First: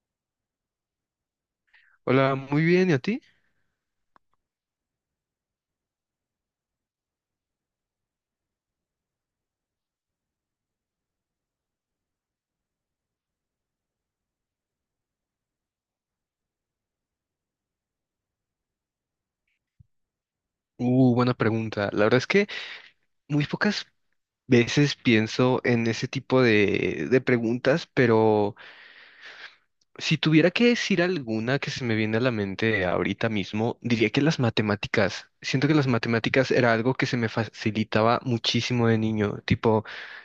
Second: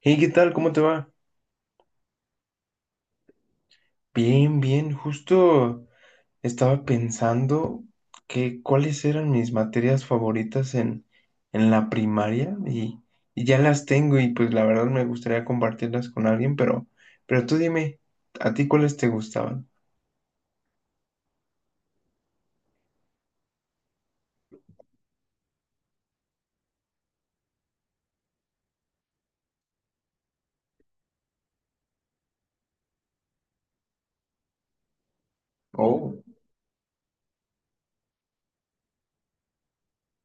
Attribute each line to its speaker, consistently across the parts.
Speaker 1: Hey, ¿qué tal? ¿Cómo te va?
Speaker 2: Hola, muy bien, ¿y a ti?
Speaker 1: Bien, bien. Justo estaba pensando que cuáles eran mis materias favoritas en la primaria y ya las tengo y pues la verdad me gustaría compartirlas con alguien, pero tú dime, ¿a ti cuáles te gustaban?
Speaker 2: Buena pregunta. La verdad es que muy pocas veces pienso en ese tipo de preguntas, pero si tuviera que decir alguna que se me viene a la mente ahorita mismo, diría que las matemáticas. Siento que las
Speaker 1: Oh,
Speaker 2: matemáticas era algo que se me facilitaba muchísimo de niño. Tipo,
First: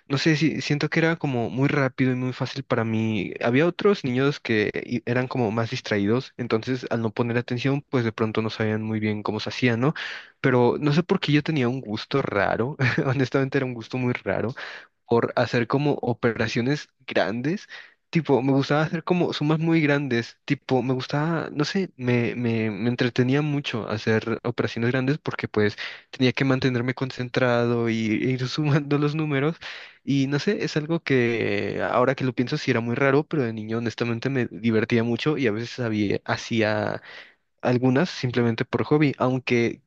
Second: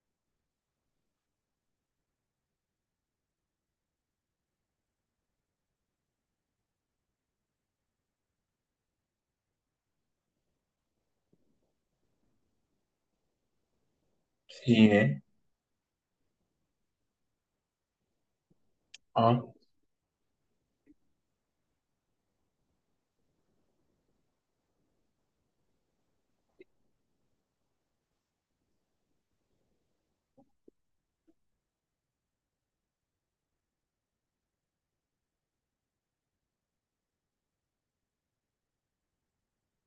Speaker 2: no sé si siento que era como muy rápido y muy fácil para mí. Había otros niños que eran como más distraídos, entonces al no poner atención, pues de pronto no sabían muy bien cómo se hacía, ¿no? Pero no sé por qué yo tenía un gusto raro. Honestamente era un gusto muy raro
Speaker 1: sí, ¿eh?
Speaker 2: por hacer como operaciones grandes. Tipo, me gustaba hacer como
Speaker 1: Ah,
Speaker 2: sumas muy grandes. Tipo, me gustaba, no sé, me entretenía mucho hacer operaciones grandes porque pues tenía que mantenerme concentrado y e ir sumando los números. Y no sé, es algo que ahora que lo pienso sí era muy raro, pero de niño honestamente me divertía mucho y a veces hacía algunas simplemente por hobby, aunque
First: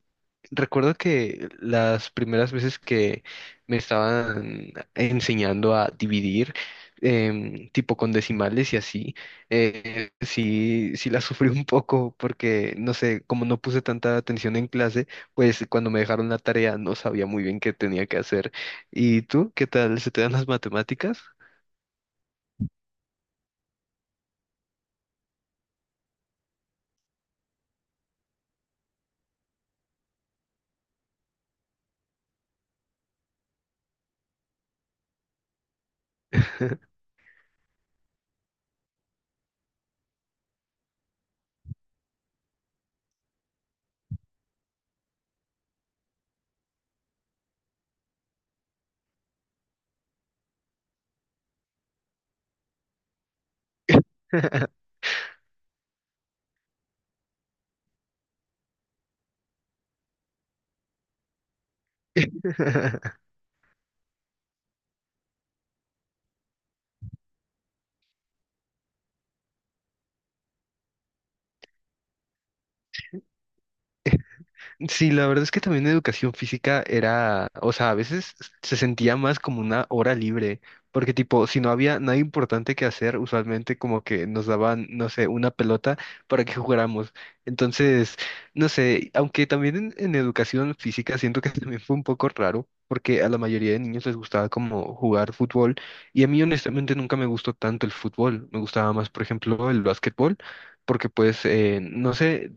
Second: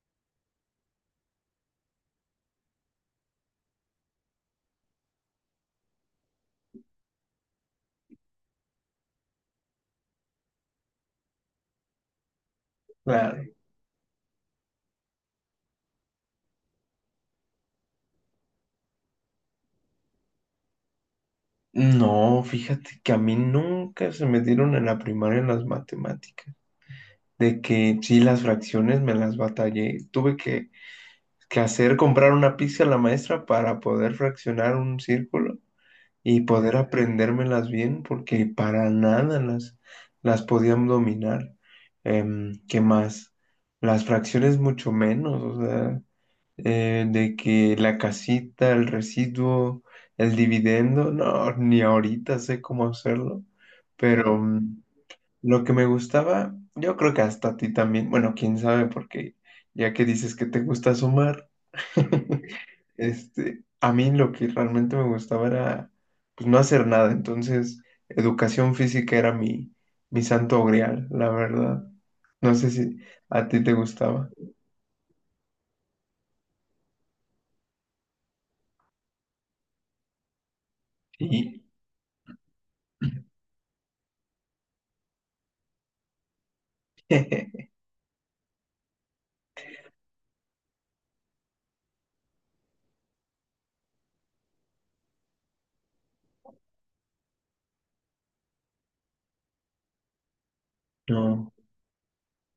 Speaker 2: recuerdo que las primeras veces que me estaban enseñando a dividir, tipo con decimales y así, sí la sufrí un poco porque, no sé,
Speaker 1: claro.
Speaker 2: como no puse tanta atención en clase, pues cuando me dejaron la tarea no sabía muy bien qué tenía que hacer. ¿Y tú, qué tal? ¿Se te dan las matemáticas?
Speaker 1: No, fíjate que a mí nunca se me dieron en la primaria las matemáticas. De que sí, las fracciones me las batallé. Tuve que hacer comprar una pizca a la maestra para poder fraccionar un círculo y poder aprendérmelas bien, porque para nada las podían dominar. ¿Qué más? Las fracciones mucho menos, o sea, de que la casita, el residuo, el dividendo, no, ni ahorita sé cómo hacerlo, pero lo que me gustaba, yo creo que hasta a ti también, bueno, quién sabe, porque ya que dices que te gusta sumar, a mí lo que realmente me gustaba era, pues, no hacer nada, entonces, educación física era mi santo grial, la verdad. No sé si a ti te gustaba.
Speaker 2: Sí, la verdad es que también educación física era, o sea, a veces se sentía más como una hora libre, porque tipo, si
Speaker 1: Y,
Speaker 2: no había nada importante que hacer, usualmente como que nos daban, no sé, una pelota para que jugáramos. Entonces, no sé, aunque también en educación física siento que también fue un poco raro, porque a la mayoría de niños les gustaba como jugar fútbol, y a mí honestamente nunca me gustó tanto el fútbol, me gustaba más, por ejemplo, el básquetbol. Porque pues,
Speaker 1: no,
Speaker 2: no sé,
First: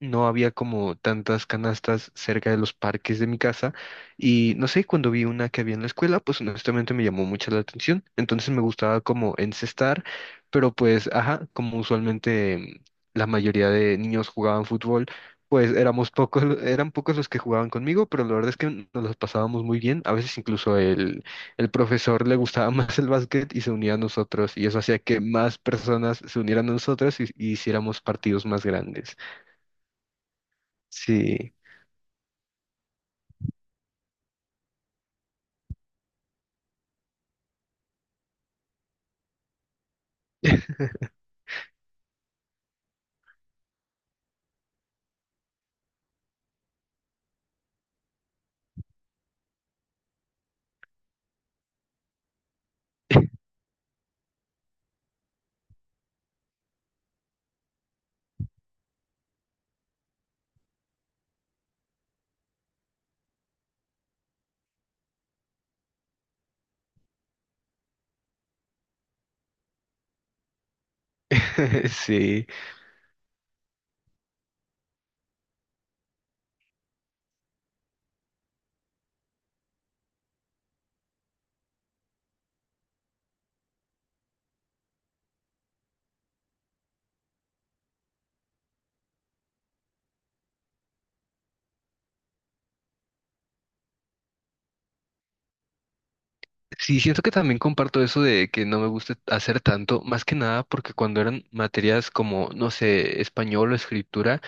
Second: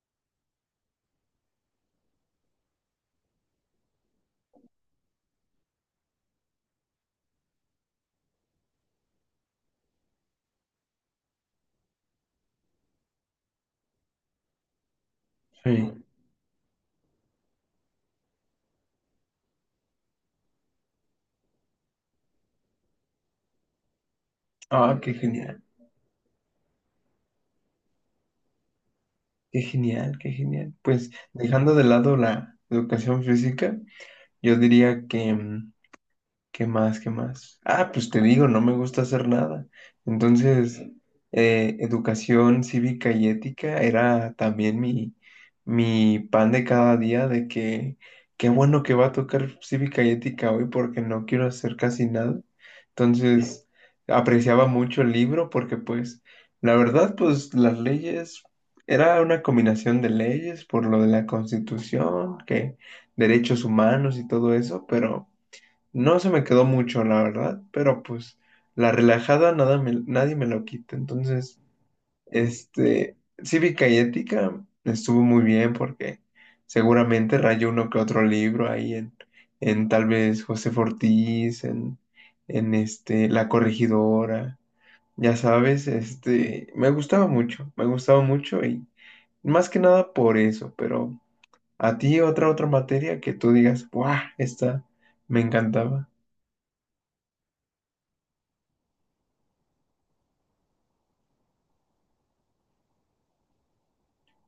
Speaker 2: no había como tantas canastas cerca de los parques de mi casa y no sé, cuando vi una que había en la escuela, pues honestamente me llamó mucho la atención, entonces me gustaba como encestar, pero pues, ajá, como usualmente la mayoría de niños jugaban fútbol, pues
Speaker 1: sí.
Speaker 2: éramos pocos, eran pocos los que jugaban conmigo, pero la verdad es que nos los pasábamos muy bien, a veces incluso el profesor le gustaba más el básquet y se unía a nosotros y eso hacía
Speaker 1: Ah, qué
Speaker 2: que más
Speaker 1: genial,
Speaker 2: personas se unieran a nosotros y hiciéramos partidos más grandes.
Speaker 1: qué genial, qué genial. Pues,
Speaker 2: Sí,
Speaker 1: dejando de lado la educación física, yo diría que ¿qué más? ¿Qué más? Ah, pues te digo, no me gusta hacer nada. Entonces, educación cívica y ética era también mi pan de cada día de que qué bueno que va a tocar cívica y ética hoy porque no quiero hacer casi nada. Entonces, apreciaba mucho el libro porque pues, la verdad, pues las leyes, era una combinación de leyes por lo de la Constitución, que derechos humanos y todo eso, pero no se me quedó mucho, la verdad, pero pues la relajada nada me, nadie me lo quita. Entonces,
Speaker 2: sí.
Speaker 1: este, Cívica y Ética estuvo muy bien porque seguramente rayó uno que otro libro ahí en tal vez José Fortís, en La Corregidora, ya sabes, me gustaba mucho y más que nada por eso, pero a ti otra materia que tú digas, ¡buah! Esta me encantaba.
Speaker 2: Sí, siento que también comparto eso de que no me gusta hacer tanto, más que nada porque cuando eran materias como, no sé, español o escritura,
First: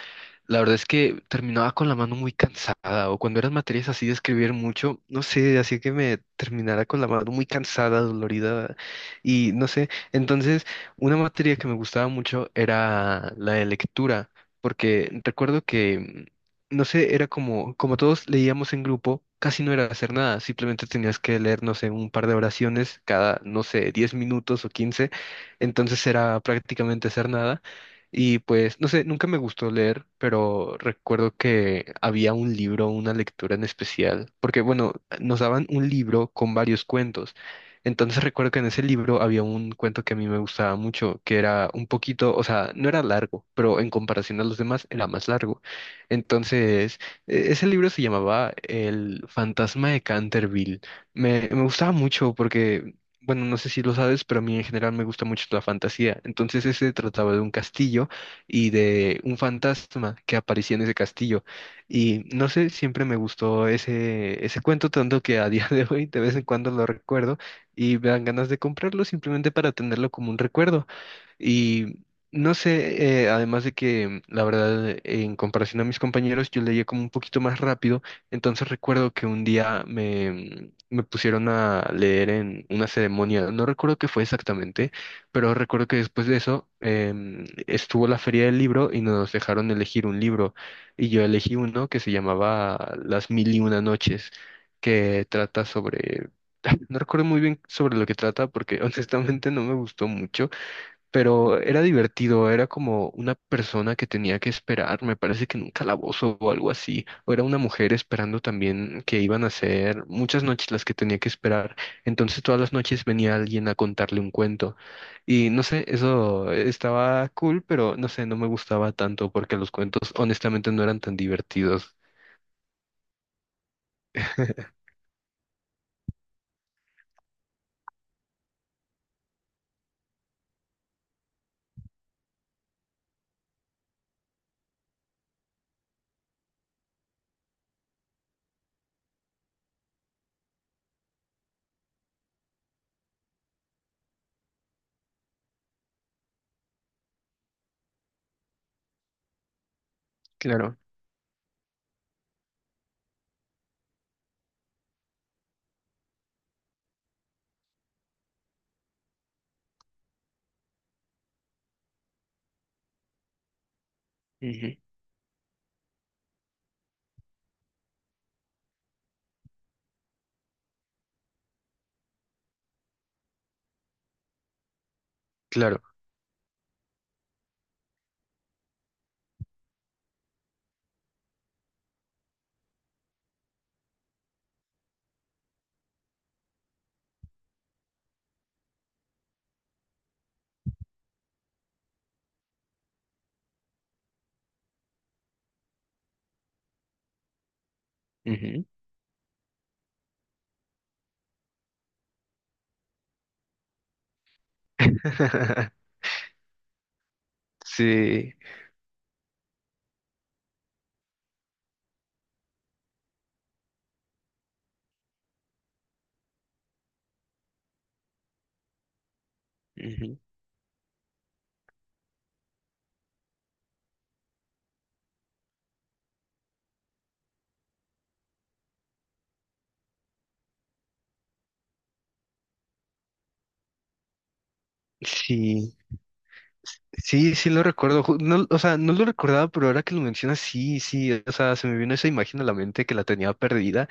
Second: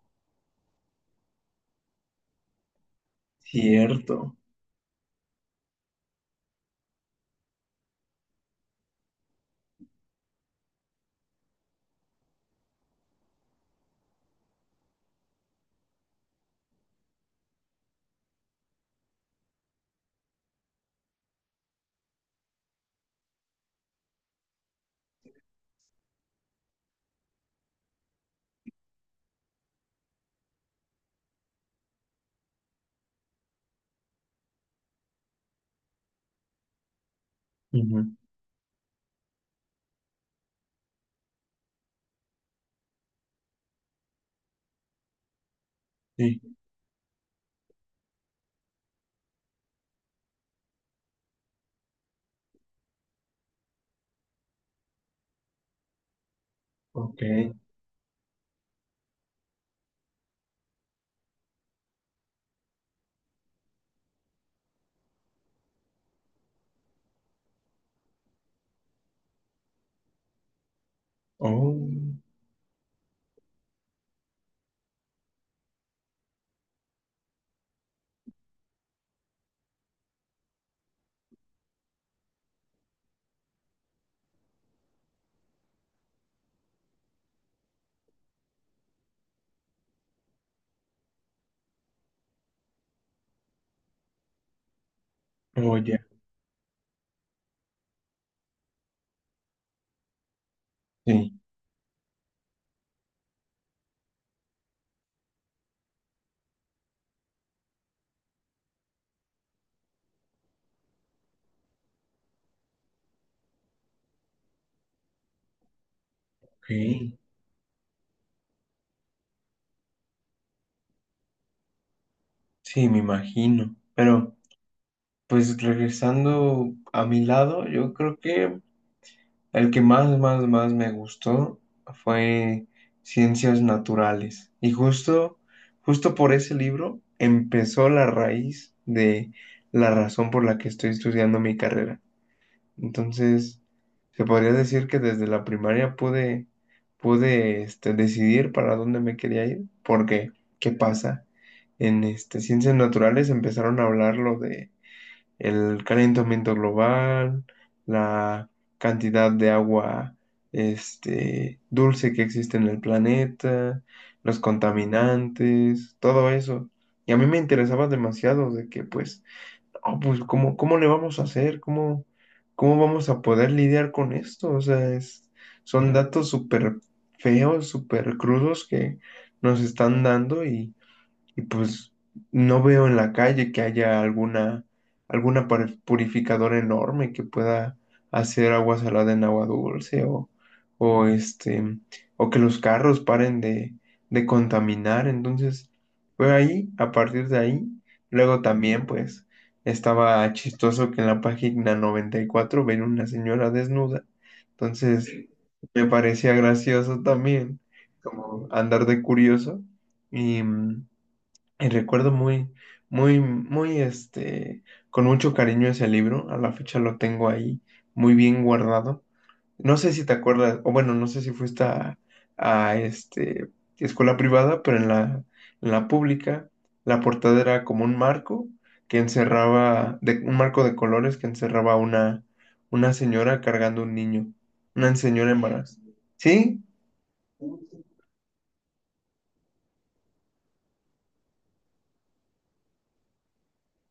Speaker 2: la verdad es que terminaba con la mano muy cansada, o cuando eran materias así de
Speaker 1: Cierto.
Speaker 2: escribir mucho, no sé, así que me terminara con la mano muy cansada, dolorida, y no sé. Entonces, una materia que me gustaba mucho era la de lectura, porque recuerdo que, mm, no sé, era como todos leíamos en grupo, casi no era hacer nada, simplemente tenías que leer, no sé, un par de oraciones cada, no sé, 10 minutos o 15, entonces era prácticamente hacer nada. Y pues, no sé, nunca me gustó leer, pero recuerdo que había un libro, una lectura en especial, porque bueno, nos daban un libro con varios cuentos.
Speaker 1: Ujú.
Speaker 2: Entonces recuerdo que en ese libro había un cuento que a mí me gustaba mucho, que era un poquito, o sea, no era largo, pero en comparación a los demás era más largo.
Speaker 1: Sí,
Speaker 2: Entonces, ese libro se llamaba El fantasma de Canterville. Me gustaba mucho porque bueno, no sé si lo sabes, pero a mí en general me gusta mucho la fantasía. Entonces ese
Speaker 1: ok.
Speaker 2: trataba de un castillo y de un fantasma que aparecía en ese castillo. Y no sé, siempre me gustó ese cuento, tanto que a día de hoy de vez en cuando lo recuerdo y me dan ganas de comprarlo simplemente para tenerlo como un recuerdo.
Speaker 1: Oh,
Speaker 2: Y no sé, además de que la verdad, en comparación a mis compañeros, yo leía como un poquito más rápido. Entonces recuerdo que un día me pusieron a leer en una ceremonia, no recuerdo qué fue exactamente, pero recuerdo que después de eso estuvo la feria del libro y nos dejaron elegir un libro. Y yo elegí uno que se llamaba Las Mil y Una Noches, que trata
Speaker 1: oh, ya.
Speaker 2: sobre... No recuerdo muy bien sobre lo que trata porque honestamente no me gustó mucho,
Speaker 1: Sí,
Speaker 2: pero era divertido, era como una persona que tenía que esperar, me parece que en un calabozo o algo así, o era una mujer esperando también que iban a ser muchas noches las que tenía que esperar, entonces todas las noches venía alguien a contarle un cuento y no sé, eso
Speaker 1: ok.
Speaker 2: estaba cool, pero no sé, no me gustaba tanto porque los cuentos honestamente no eran tan divertidos.
Speaker 1: Sí, me imagino. Pero, pues regresando a mi lado, yo creo que el que más me gustó fue Ciencias Naturales. Y justo por ese libro empezó la raíz de la razón por la que estoy estudiando mi carrera. Entonces, se podría decir que desde la primaria pude decidir para dónde me quería ir, porque, ¿qué
Speaker 2: Claro,
Speaker 1: pasa? En ciencias naturales empezaron a hablar lo de el calentamiento global, la cantidad de agua dulce que existe en el planeta, los
Speaker 2: ujú,
Speaker 1: contaminantes, todo eso. Y a mí me interesaba demasiado de que, pues, "No, pues, ¿cómo le vamos a hacer? ¿Cómo vamos a poder lidiar con esto? O sea,
Speaker 2: claro.
Speaker 1: son datos súper feos, súper crudos que nos están dando y pues no veo en la calle que haya alguna purificadora enorme que pueda hacer agua salada en agua dulce o o que los carros paren de contaminar. Entonces, fue ahí, a partir de ahí, luego
Speaker 2: Ujú.
Speaker 1: también pues estaba chistoso que en la página 94 ven una señora desnuda. Entonces, me parecía gracioso también,
Speaker 2: Sí,
Speaker 1: como andar de curioso. Y, mm, y recuerdo muy, con mucho cariño ese libro. A la fecha lo tengo ahí muy bien guardado. No sé si te
Speaker 2: ujú,
Speaker 1: acuerdas, o bueno, no sé si fuiste a escuela privada, pero en en la pública, la portada era como un marco que un marco de colores que encerraba una señora cargando un niño. Una señora
Speaker 2: sí.
Speaker 1: embarazada. Sí,
Speaker 2: Sí, sí lo recuerdo. No, o sea, no lo recordaba, pero ahora que lo mencionas, sí, sí. O sea, se me vino esa imagen a la mente que la tenía perdida.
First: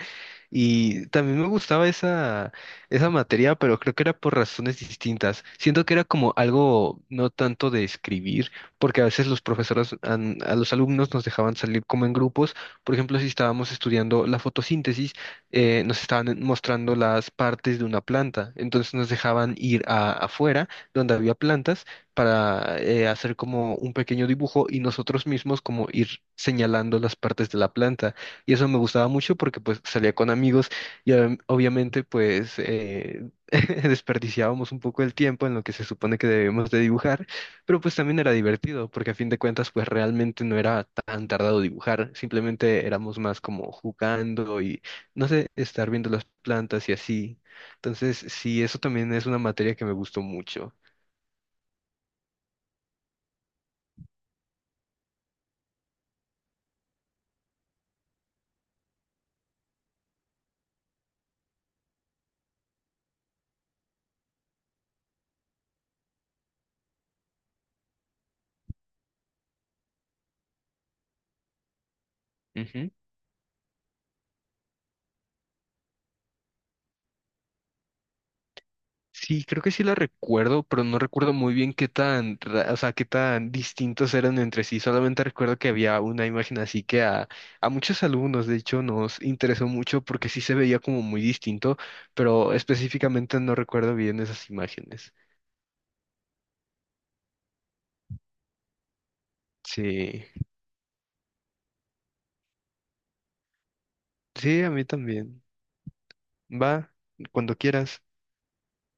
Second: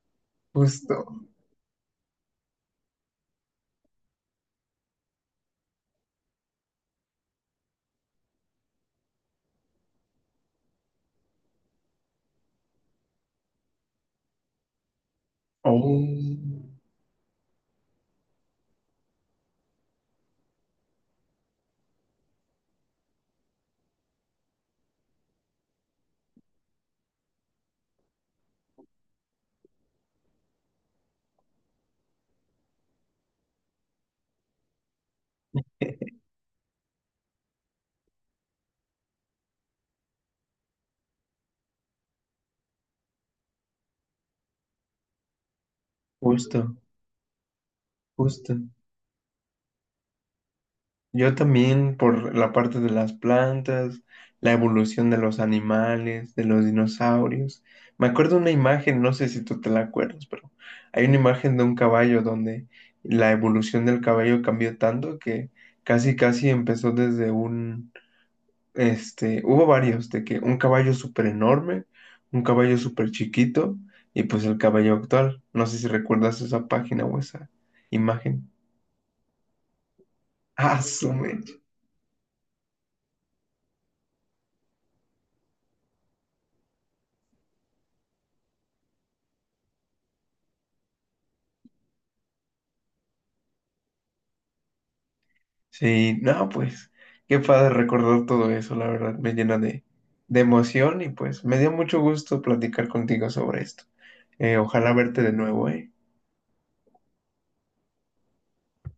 Speaker 1: justo.
Speaker 2: Y también me gustaba esa materia, pero creo que era por razones distintas. Siento que era como algo no tanto de escribir, porque a veces los profesores a los alumnos nos dejaban salir como en grupos. Por ejemplo, si estábamos estudiando la fotosíntesis, nos estaban
Speaker 1: Oh,
Speaker 2: mostrando las partes de una planta. Entonces nos dejaban ir afuera, donde había plantas, para hacer como un pequeño dibujo y nosotros mismos como ir señalando las partes de la planta. Y eso me gustaba mucho porque pues salía con amigos y obviamente pues desperdiciábamos un poco el tiempo en lo que se supone que debemos de dibujar, pero pues también era divertido porque a fin de cuentas pues realmente no era tan tardado dibujar, simplemente éramos más como jugando y no sé, estar viendo las
Speaker 1: justo,
Speaker 2: plantas y así. Entonces
Speaker 1: justo.
Speaker 2: sí, eso también es una materia que me gustó mucho.
Speaker 1: Yo también por la parte de las plantas, la evolución de los animales, de los dinosaurios. Me acuerdo una imagen, no sé si tú te la acuerdas, pero hay una imagen de un caballo donde la evolución del caballo cambió tanto que casi casi empezó desde un hubo varios, de que un caballo súper enorme, un caballo súper chiquito y pues el caballo actual. No sé si recuerdas esa página o esa imagen.
Speaker 2: Sí, creo que sí la recuerdo,
Speaker 1: Ah,
Speaker 2: pero no
Speaker 1: su
Speaker 2: recuerdo
Speaker 1: mecha.
Speaker 2: muy bien qué tan, o sea, qué tan distintos eran entre sí. Solamente recuerdo que había una imagen así que a muchos alumnos, de hecho, nos interesó mucho porque sí se veía como muy distinto, pero específicamente no recuerdo bien esas imágenes.
Speaker 1: Sí, no, pues qué padre recordar todo eso, la verdad, me llena
Speaker 2: Sí,
Speaker 1: de emoción y pues me dio mucho gusto platicar contigo sobre esto.
Speaker 2: sí, a mí
Speaker 1: Ojalá verte de
Speaker 2: también.
Speaker 1: nuevo, ¿eh?
Speaker 2: Va, cuando quieras.